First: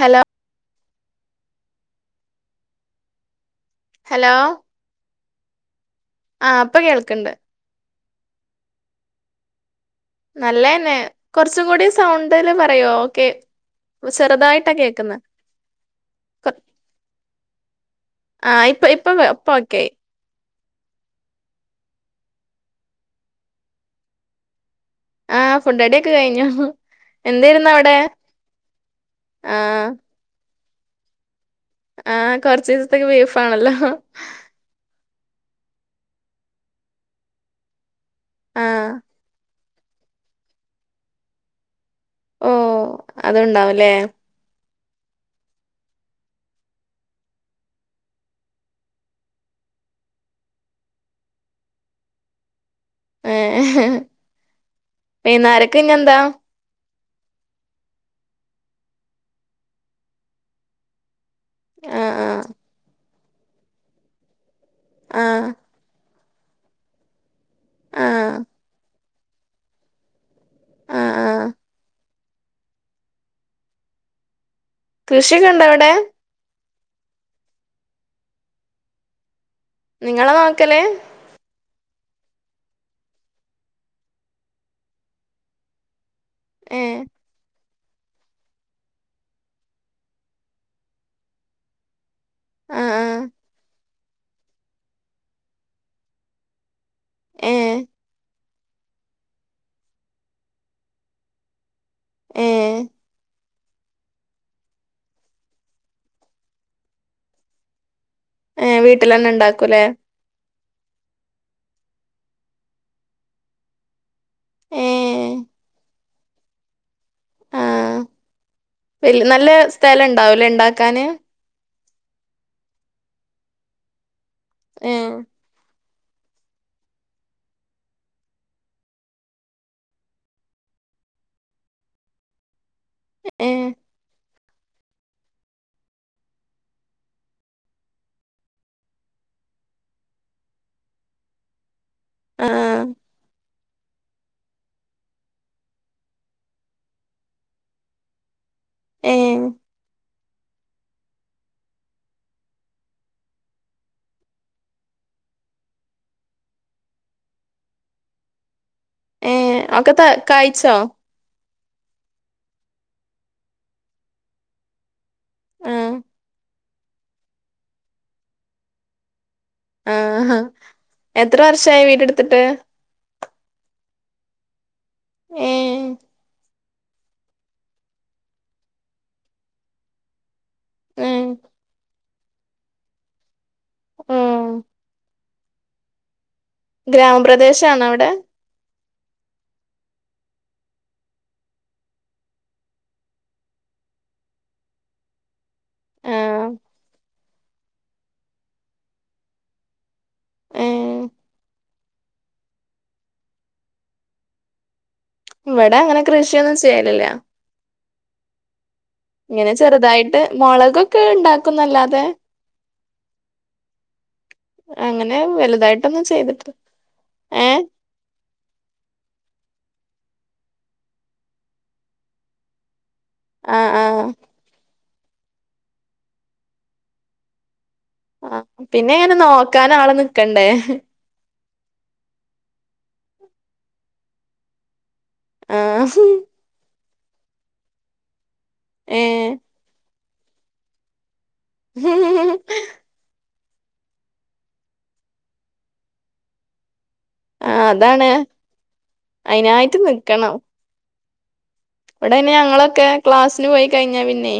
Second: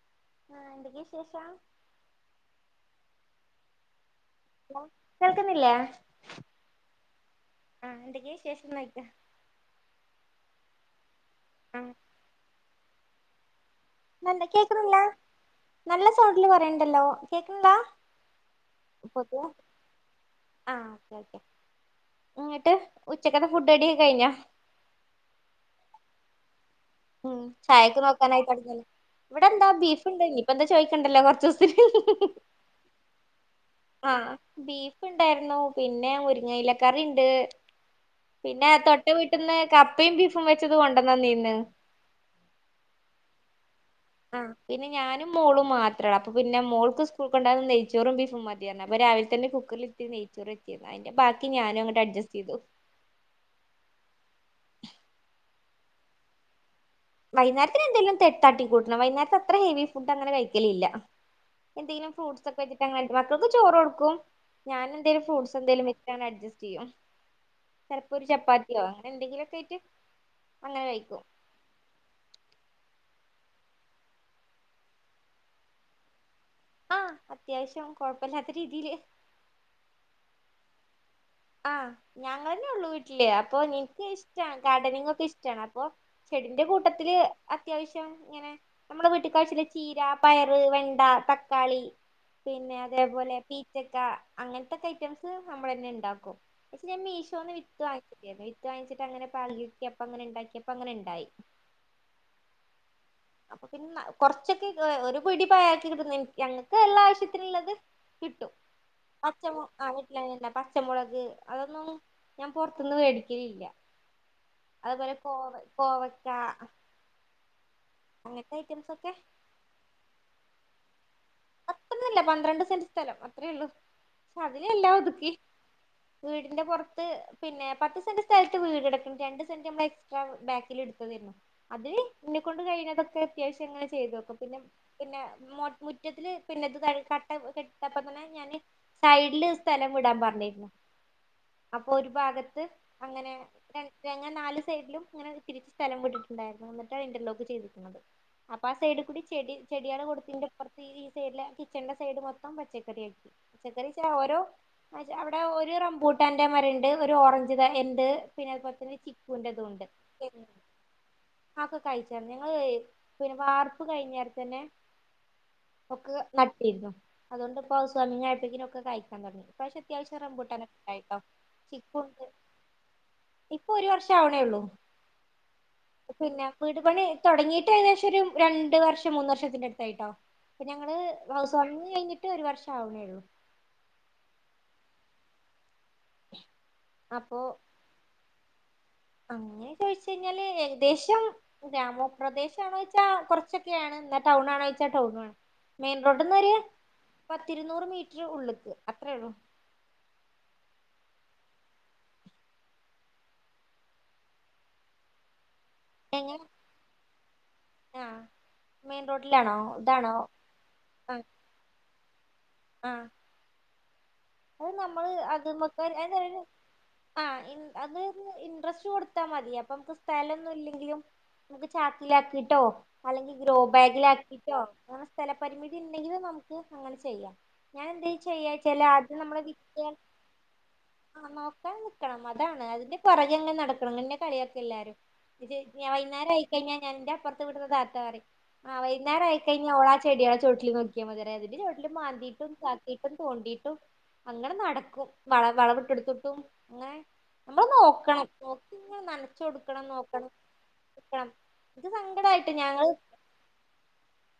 Hello? ആഹ്, എന്തക്കെ വിശേഷം? ഹലോ? കേൾക്കുന്നില്ലേ? ആഹ് ഇപ്പൊ കേൾക്ക്ണ്ട് ആഹ്, എന്തൊക്കെയ വിശേഷങ്ങള് ചോയ്ക? നല്ലതന്നെ. കൊർച്ചു കൂടി സൗണ്ട്ല് പറയോ? കേ നല്ല ചെറുതായിട്ടാ കേക്കുന്നില്ല കേൾക്കുന്നത്. നല്ല സൗണ്ട്ല് പറയ്ണ്ടല്ലോ? കേൾക്ക്ണ്ൽയെ? ആഹ് ഇപ്പൊ ഇപ്പൊ ഇപ്പൊ ഓക്കെയായി ആഹ്, ഓക്കെ ഓക്കെ. ഇങ്ങട്ട്, ഉച്ചക്കത്തെ ഫുഡഡിയൊകെ കഴിഞ്ഞ? ആഹ്, ഫുഡടിയൊക്കെ കഴിഞ്ഞു. ഉം, എന്തായിരുന്നു അവിടെ ചായക്ക് നോക്കാനായി തുടങ്ങില്ലൊ, ഇവിടെ എന്താ ആഹ് ബീഫ്ണ്ട്. ഇനി ഇപ്പ എന്താ ചോയിക്കണ്ടല്ലോ കൊറച്ച് ദിവസ ആഹ്, കൊറച്ച് ദിവസത്തേക്ക് ബീഫാണല്ലോ. ആഹ് ബീഫ് ഉണ്ടായിരുന്നു, പിന്നെ മുരിങ്ങയിലക്കറി ഉണ്ട്. പിന്നെ, ആഹ് തൊട്ട വീട്ട്ന്ന് കപ്പയും ബീഫും വെച്ചത് കൊണ്ടന്നന്നീന്ന്. ഓഹ്, അതുണ്ടാവുലേ? ആഹ്, പിന്നെ ഞാനും മോളും മാത്രളു, അപ്പൊ പിന്നെ മോൾക്ക് സ്കൂൾക്ക് കൊണ്ടോവാ നെയ്ച്ചോറും ബീഫും മതി എന്ന് പറഞ്ഞു. അപ്പൊ രാവിലെ തന്നെ ഫു കുക്കറിലിട്ട് നെയ്ച്ചോറ് വച്ചീനു, അതിന്റെ ബാക്കി ഞാനങ്ങട്ട് അഡ്ജസ്റ്റ് ചെയ്തു. ഏഹ്. ന്നാരക്ക് ഇഞ്ഞെന്താ? വൈന്നേരത്തിന് എന്തെങ്കിലും തെട്ടാട്ടി കൂട്ടണം. വൈന്നേരത്‌ അത്ര ഹെവി ഫുഡ് അങ്ങനെ കഴിക്കലില്ല. എന്തെലും ആഹ് ആഹ് ഫ്രൂട്ട്സ് വെച്ചിട്ട് അങ്ങനെ മക്കൾക്ക് ചോറ് കൊടുക്കും. ഞാനെന്തേലും ആഹ് ഫ്രൂഡ്സ് എന്തും വെ ഞാൻ അഡ്ജസ്റ്റ് ചെയ്യും. ചിലപ്പോ ഒരു ആഹ് ചപ്പാത്തിയോ അങ്ങനെ എന്തെങ്കിലും ഒക്കെ ആയിട്ട്... അങ്ങനെ ആഹ് കഴിക്കും. ആഹ് കൃഷിഒക്കെ ഉണ്ടോ അവിടെ? ആഹ്, അത്യാവിശ്യം, കൊഴപ്പല്ലാത്ത രീതിയില്. നിങ്ങള നോക്കല്? ആഹ്, ഞങ്ങളെന്നെ ഉള്ളു വീട്ടില്. അപ്പൊ ൻക്ക് ഇഷ്ടാണ്, ഗാർഡനിങ് ഒക്കെ ഇഷ്ടാണ്. അപ്പൊ. ചെടിന്റെ ഏഹ് കൂട്ടത്തില്. അത്യാവിശ്യം ഇങ്ങനെ, നമ്മുടെ വീട്ടിക്കാവശ്യല്ല ചീര, പയറ്, വെണ്ട തക്കാളി. പിന്നെ ആഹ് ആഹ് അതേപോലെ പീച്ചക്ക, അങ്ങനത്തക്കെ ഐറ്റംസ് നമ്മളെന്നെ ഉണ്ടാക്കും. [unintelligible] ഞാൻ മീശോന്ന് ഏഹ് വിത്ത് വാങ്ങിച്ചീട്ടയിരുന്നു, വിത്ത് വാങ്ങിച്ചി ട്ട് അങ്ങനെ പാകിട്ടപ്പം അങ്ങനെണ്ടാക്കിയപ്പം അങ്ങനെ ണ്ടായി. ഏഹ്. അപ്പൊ പിന്നെ കൊറച്ചൊക്കെ, ഒരു പിടി പ [unintelligible] ഞൾക്ക് ള്ള ആവശ്യത്തിനുള്ളത്. കിട്ടും. ഏഹ് വീട്ടിലന്നെ പച്ചമു ഇണ്ടാക്കൂലേ ആ. [unintelligible] പച്ചമുളക് അതൊന്നും, ഞാൻ പൊർത്ത്ന്ന് മേടിക്കലില്ല. അതുപോലെ ഏഹ് കോവ കോവക്ക. ആഹ് അങ്ങനത്തെ ഐറ്റംസ് ഒക്കെ നല്ല സ്ഥലം ഇണ്ടാവും അല്ലേ ഇണ്ടാക്കാന് അത്രന്നല്ല പന്ത്രണ്ട് സെന്റ് സ്ഥലം അത്രേ ഉള്ളു അതിന് എല്ലാം ഏഹ് ഒതുക്കി വീടിന്റെ പുറത്ത് പിന്നെ പത്ത് സെന്റ് സ്ഥലത്ത് വീട് എടുക്കാൻ രണ്ട് സെന്റ് നമ്മൾ എക്സ്ട്രാ ബാക്കിൽ എടുത്തതെന്ന് അത് എന്നാ കൊണ്ട് കഴിഞ്ഞതൊക്കെ അത്യാവശ്യം ഏഹ് ഇങ്ങനെ ചെയ്തു നോക്കും പിന്നെ പിന്നെ മിറ്റത്തില് പിന്നെത് കട്ട കെട്ടപ്പ തന്നെ ഞാന് സൈഡില് സ്ഥലം വിടാൻ പറഞ്ഞിരുന്നു [inaudible] അപ്പൊ ഒരു ഭാഗത്ത് ആഹ് അങ്ങനെ ഞങ്ങ നാല് സൈഡിലും അങ്ങനെ തിരിച്ച് സ്ഥലം വിട്ടിട്ടുണ്ടായിരുന്നു എന്നിട്ടാണ് ഇന്റർലോക്ക് ചെയ്തിരിക്കുന്നത് അപ്പൊ ആ സൈഡ് കൂടി ഏഹ് ചെടി ചെകൊടുത്തിന്റെ ഈ സൈഡിലെ കിച്ചന്റെ സൈഡ് മൊത്തം പച്ചക്കറി ആയിരിക്കും പച്ചക്കറി ഓരോ അ അവിടെ ഒരു റംബൂട്ടാന്റെ മരം ഉണ്ട് ഒരു ഓറഞ്ച് ഉണ്ട് പിന്നെ അതുപോലെ തന്നെ ഏ ചിക്കുന്റെതും ഒക്കെ ത കഴിയ്ച്ചു ആ ഒക്കെ കഴിയ്ച്ചു ഞങ്ങള് പിന്നെ വാർപ്പ് കഴിഞ്ഞര തന്നെ ആഹ് ഒക്കെ നാട്ടു ഇരുന്നു അതുകൊണ്ട് എപ്പോ സമയമായപ്പോഴേക്കും ഒക്കെ കായിക്കാൻ തുടങ്ങി ഈ പ്രാവശ്യം അത്യാവശ്യം ആഹ് റംബൂട്ടാനട്ടായിട്ടോണ്ട് എത്ര വർഷായി ചിക്കു ഉണ്ട് വീടെടുത്തിട്ട് ഇപ്പൊ ഒരു വർഷം ആവണേ ഉള്ളൂ ഏഹ് പിന്നെ വീട് പണി തുടങ്ങിട്ട് ഏകദേശം ഒരു രണ്ടു വർഷം മൂന്ന് വർഷത്തിന്റെ അടുത്തായിട്ടോ ഇപ്പൊ ഞങ്ങള് ഏഹ് ഹൗസ് വാമിംഗ് കഴിഞ്ഞിട്ട് ഒരു വർഷം ആവണേള്ളൂ ഉം ഗ്രാമ അപ്പൊ പ്രദേശമാണോ അവിടെ അങ്ങനെ ചോദിച്ചു കഴിഞ്ഞാല് ഏകദേശം ഗ്രാമപദേശണോെച്ചാൽ കുറച്ചൊക്കെയാണ് എന്നാ ടൗൺ ആണോ എന്ന് ചോദിച്ച ടൗൺ ആണ് മെയിൻ റോഡിന്ന് ആഹ് ഒരു പത്തു ഇരുന്നൂർ മീറ്റർ ഉള്ളക്ക് അത്രേ ഉള്ളൂ ഏഹ് ഇവിടെ അങ്ങനെ കൃഷിയൊന്നും ചെയ്യൽ ഇല്ല ഉം ഇങ്ങനെ ചെറുതായിട്ട് മുളകൊക്കെ ആഹ് ഉണ്ടാക്കുന്നല്ലാതെ ആഹ് അത് നമ്മള് അങ്ങനെ അതുമക്കാ വലുതായിട്ടൊന്നും എന്താ ചെയ്തിട്ട് ആ ഏഹ് അത് ഇൻട്രസ്റ്റ് കൊടുത്താ മതി അപ്പൊ നമക്ക് സ്ഥലം ഒന്നുമില്ലെങ്കിലും നമക്ക് ചാക്കിലാക്കിട്ടോ അല്ലെങ്കിൽ ഗ്രോ ആഹ് ആഹ് ബാഗിൽ ആക്കിട്ടോ അങ്ങനെ സ്ഥലപരിമിതി ഉണ്ടെങ്കിൽ നമുക്ക് അങ്ങനെ ചെയ്യാം ഞാൻ എന്ത ആ ചെയ്യ പിന്നെ വെച്ച ആ ഇങ്ങനെ നോക്കാൻ ആള് നിക്കണ്ടേ ആ നോക്കാൻ നിക്കണം അതാണ് അതിന്റെ പിറകെങ്ങനെ നടക്കണം അങ്ങനെ തന്നെ കളിയാക്കൽ എല്ലാവരും ആ വൈകുന്നേരം ആയിക്കഴിഞ്ഞാ ഞാ അപ്പറത്ത് വിടുന്ന താത്താറി ആ ഏ വൈന്നേരം ആ കഴിഞ്ഞ അവഓള ആ ചെടിയള ചോവിലിൽ നോക്കിയാ മതി അതി ചോട്ടിലിൽ മാന്തിട്ടും ചാത്തിട്ടും തോണ്ടിയിട്ടും അങ്ങനെ നടക്കും വള വളവിട്ട എടുത്തിട്ടും അങ്ങനെ ആ നമ്മൾ അതാണ് നോക്കണം നോക്കി നനച്ച അയിനായിട്ട് കൊടുക്കണം നോക്കണംക്കണം ഇവിടെന്നെ ഞങ്ങളൊക്കെ ക്ലാസ് പോയി കഴിഞ്ഞ പിന്നെ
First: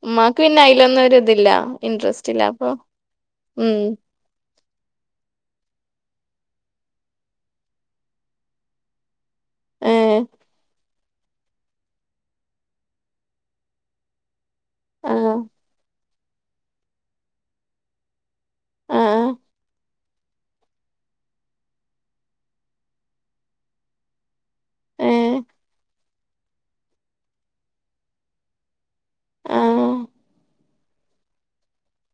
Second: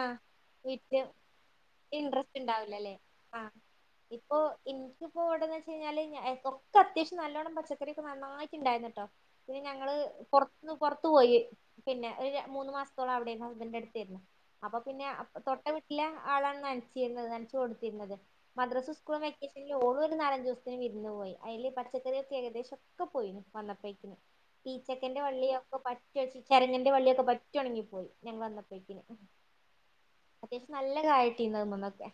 ആഹ് ഉമ്മാക്ക് പിന്നെ അയിലൊന്നും വീട്ടില് ഒരു ഇതില്ല ഇൻട്രസ്റ്റ് ഇല്ല അപ്പൊ ഉണ്ടാവില്ലല്ലേ ആഹ് ഉം ഇപ്പൊ എനിക്കിപ്പോ എവിടുന്ന് വെച്ച കഴിഞ്ഞാല് ഒക്കെ അത്യാവശ്യം നല്ലവണ്ണം പച്ചക്കറൊക്കെ നന്നായിട്ടുണ്ടായിരുന്ന കേട്ടോ പിന്നെ ഏ ഞങ്ങള് പുറത്തന്ന് പുറത്തു പോയി പിന്നെ ഒരു മൂന്ന് മാസത്തോളം അവിടെ ഹുസ്ബൻഡ് അടുത്തരുന്നു അപ്പൊ പിന്നെ ആ തൊട്ട വീട്ടിലെ ആളാണ് നനച്ചിരുന്നത് നനച്ച് കൊടുത്തിരുന്നത് മദ്രാസ് ആ സ്കൂളും വെക്കേഷനല് ഓളും ഒരു നാലഞ്ചു സ്ത്തിന് വിരുന്ന് പോയി അയില് പച്ചക്കറിക്കെ ഏകദേശം ഒക്കെ പോയിണ് വന്നപ്പയേക്കും [inaudible] പീച്ചക്കന്റെ വള്ളിയൊക്കെ പറ്റ യി ച്ച് ചരങ്ങന്റെ വള്ളിയൊക്കെ പറ്റെ ഒണങ്ങി പോയി ഞങ്ങൾ വന്നപ്പയേക്കിന് ആ അത്യാവശ്യം നല്ല കായിട്ടീന്ന് അയ്മന്നൊക്കെ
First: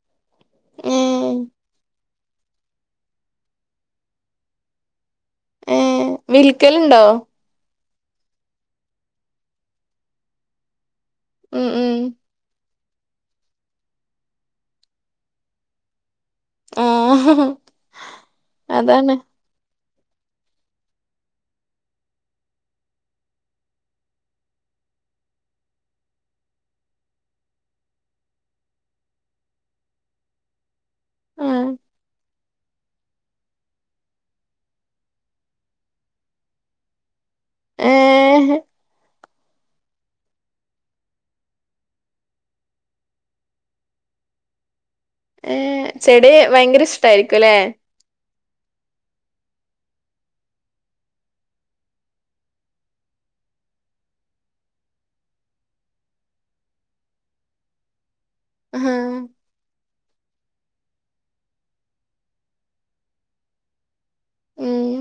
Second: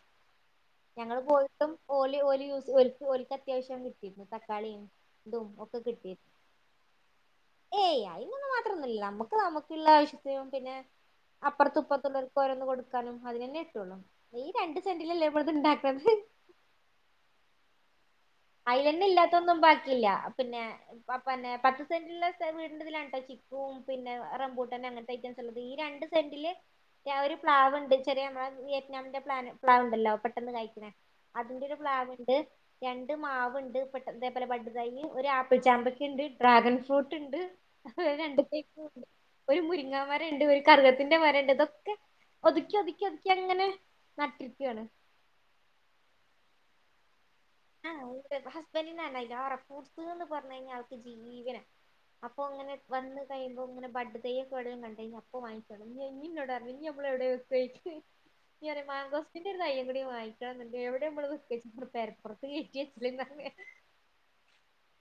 ഏ ഞങ്ങള് പോയിട്ടും ഓൽ ല് ഓല് യൂ സ് ഓൽക്ക് ഓൽക്ക് അത്യാവശ്യം കിട്ടിയിരുന്നു തക്കാളിം തും ഏ ഒക്കെ കിട്ടി വിൽക്കലുണ്ടോ ഏയ് അയിനൊന്നു മാത്രൊന്നുല്ല നമ്മുക്ക് നമുക്കുള്ള ആവശ്യത്തിനും പിന്നെ ഉം അപ്പറത്തും ഉം ഇപ്പറത്തുള്ളോൽക്ക് ഓരോന്ന് കൊടുക്കാനും അതിനെന്നെ ട്ടൊള്ളു ഈ രണ്ട് സെന്റിലല്ലേ നമ്മളത്ണ്ടാക്ക്ണത് ആഹ് അയിലന്നെ ഇല്ലാത്തൊന്നും ബാക്കില്ല പിന്നെ പ പ പിന്നെ പത്ത് സെന്റ് ല് ള്ള സ്ഥ വീടിന്റെതിലാണ് ട്ടോ ചി ക്കൂ പിന്നെ റംമ്പൂട്ടാൻ അങ്ങനത്തെ ഐറ്റംസ്ള്ളത് ഈ രണ്ട് സെന്റില് ഞാ ഒരു പ്ലാവ്ണ്ട് ചെറിയ നമ്മളെ വിയറ്റ്നാമിന്റെ പ്ലാൻ പ്ലാവ്ണ്ടല്ലോ പെട്ടെന്ന് കാഴിക്ക്ണേ ആ അതിന്റെ ഒരു പ്ലാവ്ണ്ട് ര ണ്ട് മാവുണ്ട് ബ തേ പോലെ ബഡ് തൈ ഒരു ആപ്പിൾ ചാമ്പക്കണ്ട് ഡ്രാഗൺ ഫ്രൂ ട്ട്ണ്ട് ഏ അതേ പോലെ രണ്ട് തേക്ക് ണ്ട് ഒരു മുരിങ്ങാമരണ്ട് ഒരു കറ് കത്തിന്റെ മരണ്ട് തൊക്കെ ഒതുക്കി ഒതുക്കി ഒതുക്കിഅങ്ങനെ നട്ടി രിക്കാണ് ഏ ചെടി ഭയങ്കരഷ്ടായിരിക്കും ലെ ആഹ് ണ്ട് ഹസ്ബൻറിനാണ് അയ് ലാറെ ഫ്രൂട്സ്ന്ന് പറഞ്ഞഴിഞ്ഞാൽ ആൾക്ക് ജീവനാ അപ്പൊ അങ്ങനെ വന്ന് കഴിയുമ്പോ ഇങ്ങനെ ബഡ് തയൊക്കെവിടേലും കണ്ടു കഴിഞ്ഞ അപ്പോ വാങ്ങക്കളും ഞി ഞ്ഞിന്നോടർ ഞ്ഞും നമ്മളെവിടെ [unintelligible] ആ ഇഞ്ഞറിം മാഗോസിന്റെറ ഒരു തയ്യും കൂടി വങ്ങിക്കണംന്ന്ണ്ട് എവിടെ മ്മളത് വെക്കായ്ച്ച് ഞാ പറ്ഞ് പെര പൊർ [unintelligible] ഏ ഹേ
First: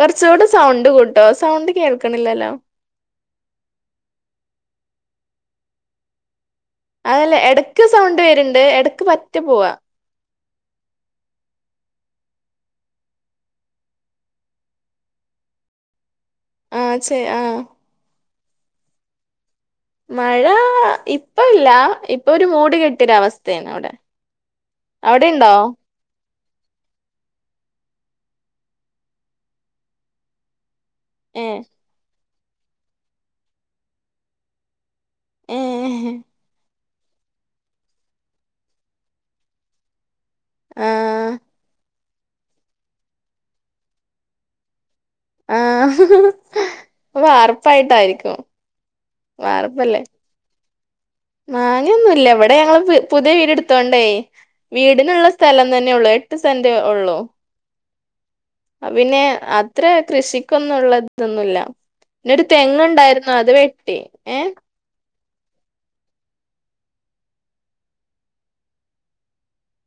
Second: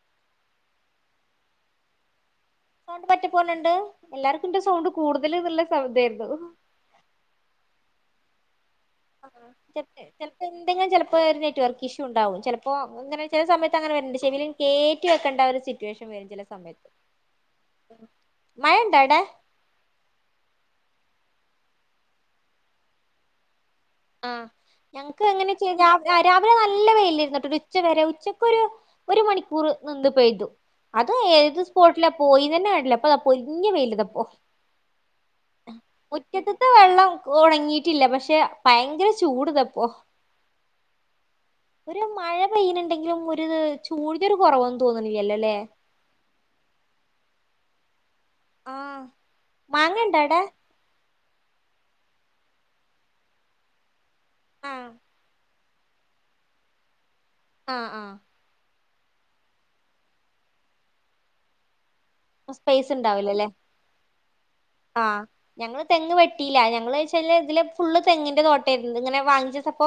കുറച്ചൂടെ സൗണ്ട് കൂട്ടോ സൗണ്ട് കേൾക്ക്ണില്ലല്ലോ സൗണ്ട് പറ്റപ്പോണ് ണ്ട് എല്ലാർക്കുംന്റെ സൗണ്ട് കൂടുതൽ ന്ന്ള്ള സൗ തെയ്രുന്നു അതല്ല എടക്ക് സൗണ്ട് വര്ണ്ട് എട ആഹ് ത ന്നെ ചെലപ്പോ എന്തെങ്കിലും ചിലപ്പോ ഒരു നെറ്റ് വർക്ക് ഇഷ്യൂ ഉണ്ടാവും ചിലപ്പോ അങ്ങനെ ചില സമയത്ത് അങ്ങനെ വരണ്ട് ചെവീൽ കേറ്റി വെക്കണ്ട ഒരു സിറ്റുവേഷൻ വരും ചില ആ സമയത്ത് ചെ ആ മഴണ്ടാടേ മഴ ഇപ്പ ഇല്ല ഇപ്പൊ ഒരു മൂടികെട്ടിയൊരവസ്ഥയാണ് ഇവിടെ ആ ഞങ്ങക്ക് എങ്ങനെ ച്ച് കഴിഞ്ഞാ രാവിലെ നല്ല വെയിലിരുന്നുട്ടോ ഒരു ഉച്ച വരെ ഉച്ചക്ക് ഒരു ഒരു മണിക്കൂർ നിന്ന് പെയ്തു അത് ഏ ഏത് സ്പോട്ടിലാ പോയിന്നന്നെ കണ്ടില്ലാ പ്പതാ പൊരിഞ്ഞ വെയില് താപ്പോ ഏ മുറ്റത്ത്ത്തെ വെള്ളം ഒണങ്ങിയിട്ടില്ല പക്ഷെ ഭയങ്കര ചൂട്തപ്പോ ആഹ് ഒരു മഴ പെയ്യ്ണ് ണ്ടെങ്കിലും ഒരു ചൂട്ന്റെ ഒര് കുറവൊ തോന്ന്ല്ലല്ലോ ആഹ് അഹ് വാർപ്പായിട്ടായിരിക്കും ആഹ് വാർപ്പല്ലേ മാങ്ങണ്ടാടേ മാങ്ങയൊന്നുല്ല ഇവിടെ ഞങ്ങള് പുതിയ വീട് ടുത്തോണ്ടേ ആഹ് വീടിനുള്ള സ്ഥലം തന്നെയൊള്ളൂ എ ട്ട് സെന്റെ ഒള്ളൂ ആഹ്ആഹ് അപ്പ പിന്നെ അത്ര കൃഷിക്കൊന്നുള്ള ഇതൊന്നുല്ല പിന്നൊരു സ്പേസ് തെങ്ങുണ്ടായിരുന്നു ഉണ്ടാവില്ലല്ലേ അത് വെട്ടി ഏഹ്? ആഹ് ഞങ്ങള് തെങ്ങ് വെട്ടിയില്ല ഞങ്ങളെ വെച്ചാല് ഇതില് ഫുള്ള് തെങ്ങിന്റെ തോട്ടായിരുന്നു ഇങ്ങനെ വാങ്ങിച്ചപ്പോ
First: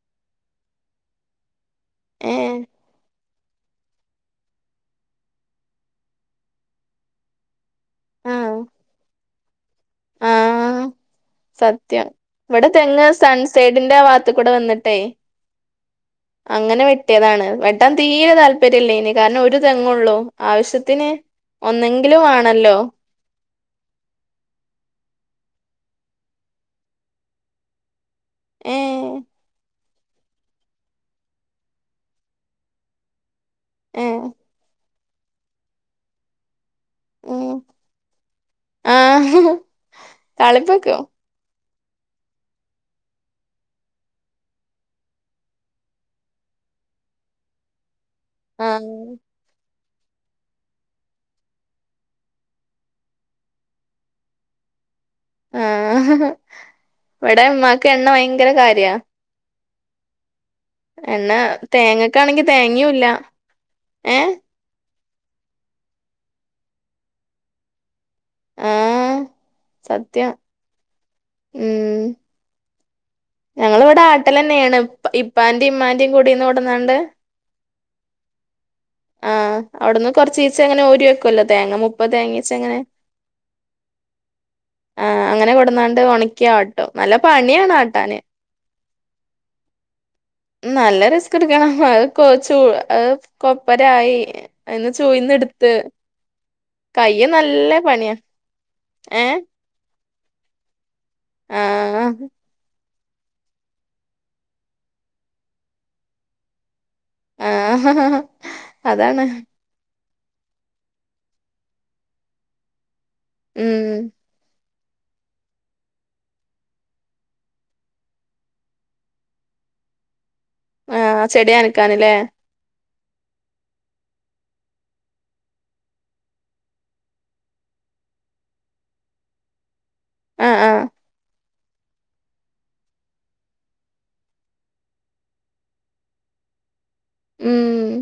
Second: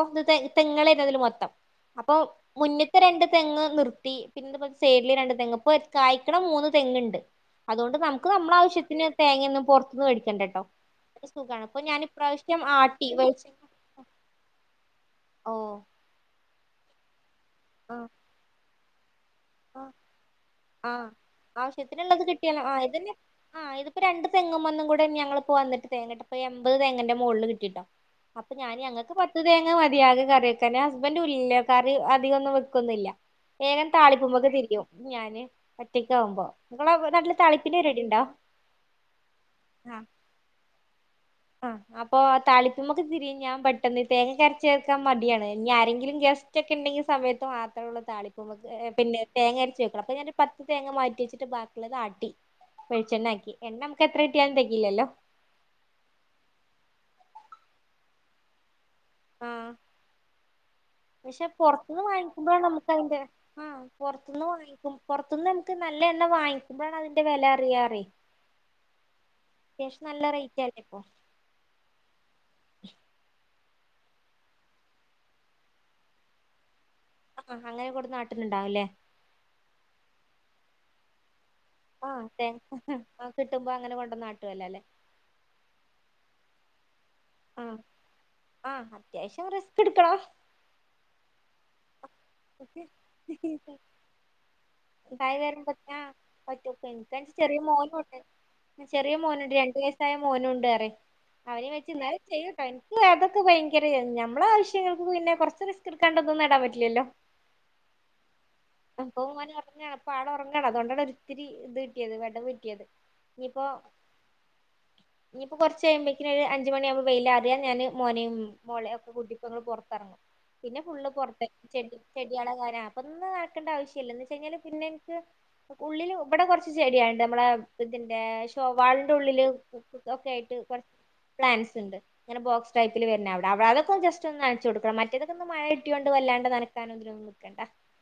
തെങ്ങളായിരുന്നു അതില് മൊത്തം അപ്പൊ ഏ മുന്നിത്തെ രണ്ട് തെങ്ങ് നിർത്തി [unintelligible] സെയ്ഡില് രണ്ട് തെങ്ങ് ഇപ്പൊ കായ്ക്ക്ണ മൂന്ന് തെങ്ങ്ണ്ട് അതോണ്ട് നമുക്ക് നമ്മളെ ആഹ് ആവശ്യത്തിന് തേങ്ങിയൊന്നും പൊറത്തുന്ന് വേടിക്കണ്ടെട്ടോ ആഹ് അതോണ്ട് സുഖാണ് അപ്പൊ സത്യം ഞാനിപ്രാവിശ്യം ഇവിടെ തെങ്ങ് ആട്ടി വെളിച്ചെണ്ണ സൺസൈഡിന്റെ ആ ഭാഗത്ത് കൂടെ വന്നിട്ടേ ഓഹ് അങ്ങനെ വെട്ടിയതാണ് വെട്ടാൻ ആഹ് തീരെ താല്പര്യം ഇല്ലേനി കാരണം ഒരു ആഹ് തെങ്ങൊള്ളൂ ആഹ് ആവശ്യത്തിന് ആവശ്യത്തിനുള്ളത് ഒന്നെങ്കിലും കിട്ടിയാലോ വേണല്ലോ ആഹ് ഇതന്നെ ആഹ് ഇതിപ്പോ രണ്ട് തെങ്ങുംമ്മന്നും കൂടെന്ന്യ ഞങ്ങിള്പ്പോ വന്നിട്ട് തേങ്ങട്ടെ ബപ്പോ എമ്പത് തേങ്ങന്റെ മോളില് കിട്ടിട്ടോ അപ്പൊ ഏ ഞാന് ഞങ്ങക്ക് പത്ത് തേങ്ങ മതി ആകെ കറി കാരണം ഹസ്ബെൻഡും ഇല്ല കറി അധികൊന്നും വെക്കൊന്നില്ല വേഗം ഏ താളിപ്പ് ചെയ്യും ഞാന് ഒറ്റക്ക് ആവുമ്പോ നിങ്ങളെ നാട്ടില് ഉം താളിപ്പിന്റെ പരിപാടി ഉണ്ടോ? ആഹ് താളിപ്പ് വെക്കും ആഹ് അപ്പോ ആ താളിപ്പ്മ്മെക്ക് തിരിയും ഞാൻ പെട്ടെന്ന് തേങ്ങക്കെ അരച്ച് ചേർക്കാൻ മടിയാണ് ഇനി ആരെങ്കിലും ഗസ് റ്റൊക്കെ ഇണ്ടെങ്കി സമയത്ത് മാത്രൊള്ളു ആഹ് താളിപ്പ്മ്മക്ക് തേങ്ങ അരച്ച് വെക്ക്ണെ അപ്പ ഞാനൊരു പത്ത് തേങ്ങ മാറ്റിവെച്ചിട്ട് ബാക്കിയുള്ളത് ആട്ടി വെളിച്ചെണ്ണ ആക്കി എണ്ണ നമുക്ക് എത്ര കട്ടിയാലും തെകയില്ലല്ലോ ആഹ് ഇവടെ ഇമ്മാക്ക് എണ്ണ ഭയങ്കര കാര്യ ആഹ് എണ്ണ പക്ഷെ പൊറത്തുന്നു തേങ്ങക്കാണെങ്കി വാങ്ങിക്കുമ്പയാണ് നമ്മുക്ക് തേങ്ങയുല്ല അതിന്റെ ആഹ് ഏ പൊറത്തുന്ന് വാങ്ങിക്കും പൊറത്തുന്ന് നമുക്ക് നല്ല എണ്ണ വാങ്ങിക്കുമ്പയാണ് അതിന്റെ വെല അറിയാറേ ആഹ് അത്യാവിശ്യം നല്ല സത്യം റേറ്റ് അല്ലേ ഇപ്പൊ ഉം ഞങ്ങള് ഇവടെ ആട്ടലെന്നേണ് ഇപ്പാന്റിം ഇമ്മാന്റിം കുടീന്നു കൊടന്നാണ്ട് ആഹ് അങ്ങനെ കൊട്ന്ന് ആട്ടല്ണ്ടാവും ലെ? ആഹ് അവിടുന്ന് കൊറച്ചീചെങ്ങനെ ഓരി വെക്കല്ലോ തേങ്ങ മുപ്പ ആഹ് തേങ്ങ ആഹ് കിട്ടുമ്പോ അങ്ങനെ കൊണ്ടന്നാട്ടും അല്ല ല്ലെ ആഹ് അങ്ങനെ കൊടന്നാണ്ട് ഒണക്കി ആട്ടും നല്ല പണിയാണ് ആഹ് ആട്ടാന് ആഹ് അത്യാവിശ്യം റിസ്ക്ക്ട്ക്കണം ഉം നല്ല റിസ്ക്ക്ട്ക്കണം അത് കൊ ചൂ അത് കൊപ്പരായി അയിന്ന് ഇണ്ടായി ചൂയിന്നെടുത്ത് വരുമ്പോത്തിനാ ആഹ് ഒറ്റക്കെനി കയ്യ് ഇൻക്കാണെ ചെറിയ നല്ല പണിയാ മോനൂണ്ട് ചെറിയ ഏഹ് മോനൂണ്ട് രണ്ടു വയസ്സായ മോനും ഉണ്ടറിയാ അവനിം വെച്ച് ആഹ് ഇന്നാലും ചെയ്യൂട്ടോ ഇൻക്കില്ല്യ അതൊക്കെ ഭയങ്കര നമ്മളെ ആവശ്യങ്ങൾക്ക് പിന്നെ കൊറച്ച് റിസ്ക് എടുക്കാണ്ടൊന്നും നേടാൻ പറ്റില്ലല്ലോ ആഹ് ഇപ്പൊ അതാണ് മോന് ഒറങ്ങാണ് ഇപ്പാള് ഒറങ്ങാണ് അത്കൊണ്ടാണ് ഒരിത്തിരി ഇത് കിട്ടിയത് വെഡവ് കിട്ടിയത് ഇഞ്ഞ്പ്പൊ ഉം ഇഞ്ഞ്പ്പോ കൊറച്ച് കഴിയുമ്പോക്കിന് ഒരു അഞ്ച് മണിയാവുമ്പോ വെയിലാറിയ ഞാന് മോനെയും മോളെയും ഒക്കെ കൂട്ടി ഇപ്പൊ ഞങ്ങള് പൊറത്തിറങ്ങും പിന്നെ ഫുള്ള് ആഹ് പൊറത്തെ ചെടി നനക്കാന്ല്ലേ ചെടിയാളെ കാര്യ അപ്പൊ ഇന്ന് നനക്കേണ്ട ആവിശ്യല്ല എന്ന് വെച്ച കഴിഞ്ഞാല് പിന്നെ ഇൻക്ക് ഉള്ളില് ഇവടെ കൊറച്ച് ചെടിയാള്ണ്ട് നമ്മളെ ഇതിന്റെ ശൊ വാളിന്റെ ഉള്ളില് [unintelligible] ഒക്കെ ആയിട്ട് ആഹ് ആഹ് കൊറച്ച് പ്ലാൻസ്ണ്ട് ഇങ്ങന ബോക്സ് ടൈപ്പിൽ വരുന്ന അവിടെ അവിടെതൊക്കെ ജസ്റ്റ്‌ ഒന്ന് നനച്ച് കൊടുക്കണം മറ്റേതൊക്കെ ഒ മഴ കിട്ടിയൊണ്ട് വല്ലാണ്ട് നന ക്കാനൊന്ന് [unintelligible] നിൽക്കണ്ട ഉം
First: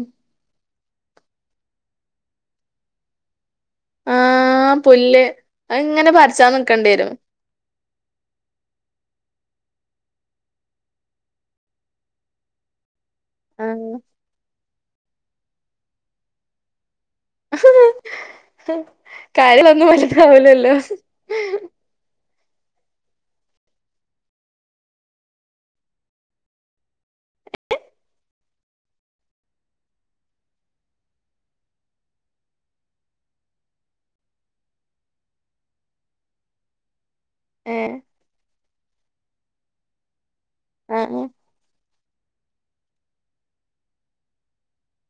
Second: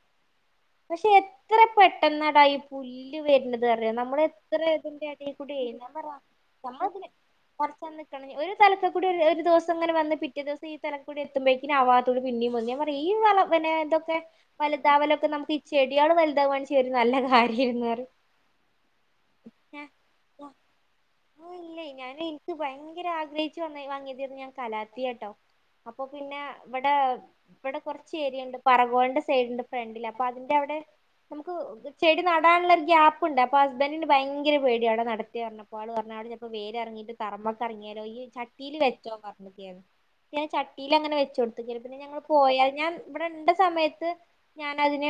പക്ഷെ എത്ര പെട്ടെന്നടാ ഇ പുല്ല് വര്ണത് അറിയോ നമ്മള് എത്ര ആഹ് ഏതിന്റെ പുല്ല് എടേൽ കൂടി ഞാൻ പറ അത്ങ്ങനെ പറിച്ചാൻ നമ്മള നിക്കണ്ടി അതിനെ വരും കുറച്ച് ഒരു തലക്ക് കൂടി ഒരു ദിവസം ങ്ങനെ വന്ന് പിറ്റേ ദിവസ ഈ തലക്കൂടി എത്തുമ്പഴേക്ക് ആഹ് വാതൂടി പിന്നേ വന്ന പറ ഈ കാലം പിന്നെ ആഹ് എന്തൊക്കെ വലുതാവലൊക്കെ നമുക്ക് ഈ ചെടികള് വലുതവണിച്ച ഒരു നല്ല കാര്യംയിന്ന് പറ കാര്യമൊന്നും വലുതാവൂലല്ലോ ആഹ് ഇല്ലേ ഞാനെ എനിക്ക് ഭയങ്കര ആഗ്രഹിച്ചു വന്ന വങ്ങിയതര്ന്നു ഞാൻ കലാത്തിയട്ടോ അപ്പൊ പിന്നെ ഇവിടെ ഇവിടെ കുറച്ച് ഏരിയ ഇണ്ട് പറഗോലിന്റെ സൈഡ്ണ്ട് ഫ്രണ്ടില് അപ്പൊ അതിന്റെ അവിടെ നമുക്ക് ചെടി നടാനുള്ള ഒരു ഗ്യാപ്പ്ണ്ട് അപ്പൊ ഹസ്ബൻഡിന് ഭയങ്കര പേടി അവിടെ നടട്ടെ പറഞ്ഞപ്പോ ചെലപ്പോ വേര് എറങ്ങീട്ട് തറമേക്ക് ഏഹ് ഇറങ്ങിയാലോ ഈ ചട്ടി ചട്ടിയിൽ വെച്ചോ പറഞ്ഞിട്ട് ഞാൻ ചട്ടിയിൽ അങ്ങനെ ആഹ് വെച് കൊടുക്കു ക്ക പിന്നെ ഞങ്ങൾ പോയാ അത് ഞാൻ ഇവിടെ ഇള്ള സമയത്ത് ഞാനതിന്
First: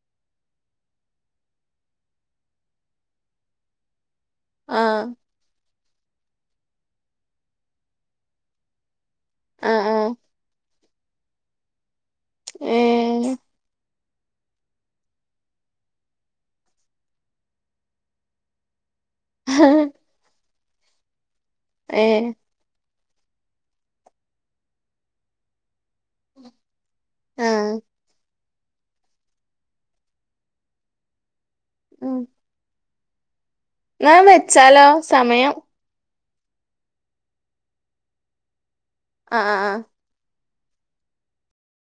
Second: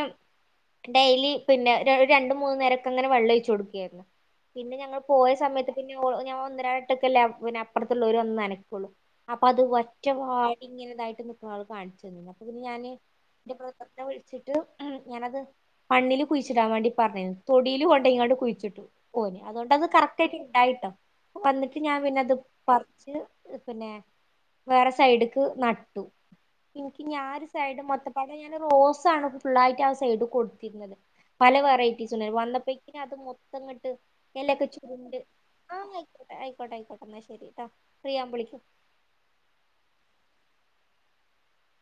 ഡെയിലി പിന്നെ രണ്ട് മൂന്നു നേരൊക്കെ അങ്ങനെ വെള്ളം ഒഴിച്ചു കൊടുക്കുവായിരുന്നു പിന്നെ ഞങ്ങൾ ആഹ് പോയ സമയത്ത് പിന്നെ ഞാൻ ഒന്നിനട്ടൊക്കല്ലേ പിന്നെ അപ്പറത്തുള്ളവര് വന്ന് നനക്കുള്ളൂ അപ്പൊ അത് ആഹ് ആഹ് ഒറ്റവാടി ഇങ്ങനെതായിട്ട് നിക്കുമ്പള് കാണിച്ചു തന്നെ അപ്പൊ ഇ ഞാന് ഏഹ് എന്നെ വിളിച്ചിട്ട് ഉം ഞാനത് മണ്ണിൽ കുഴിച്ചിടാൻ വേണ്ടി പറഞ്ഞിരുന്നു തൊടില് കൊണ്ട് ഇങ്ങോട്ട് കുഴിച്ചിട്ടു ഓനെ അതുകൊണ്ടത് കറക്റ്റയിട്ട് ഇണ്ടായിട്ടോ വന്നിട്ട് ഞാൻ ഏഹ് പിന്നെത് പറിച്ച് പിന്നെ വേറെ സൈഡ്ക്ക് നട്ടു എനിക്ക് ഞാനൊ ആഹ് [unintelligible] ഞാൻ റോസ് ആണ് ഫുുള്ളായിട്ട് ആഹ് സൈഡ് കൊടുത്തിരുന്നത് പലെ വെറൈറ്റീസ് ഇണ്ടായി വന്നപ്പോക്ക് അത് ഇങ്ങട്ട് ദ എലൊക്കെ വെച്ചാലോ ചുരുണ്ട് സമയം ആഹ് ആയിക്കോട്ടെ ആയിക്കോട്ടെ ആയിക്കോട്ടെ എന്നാ ശരി കേട്ടോ ഫ്രീ ആകുമ്പോ വിളിക്കം ആഹ് ആഹ്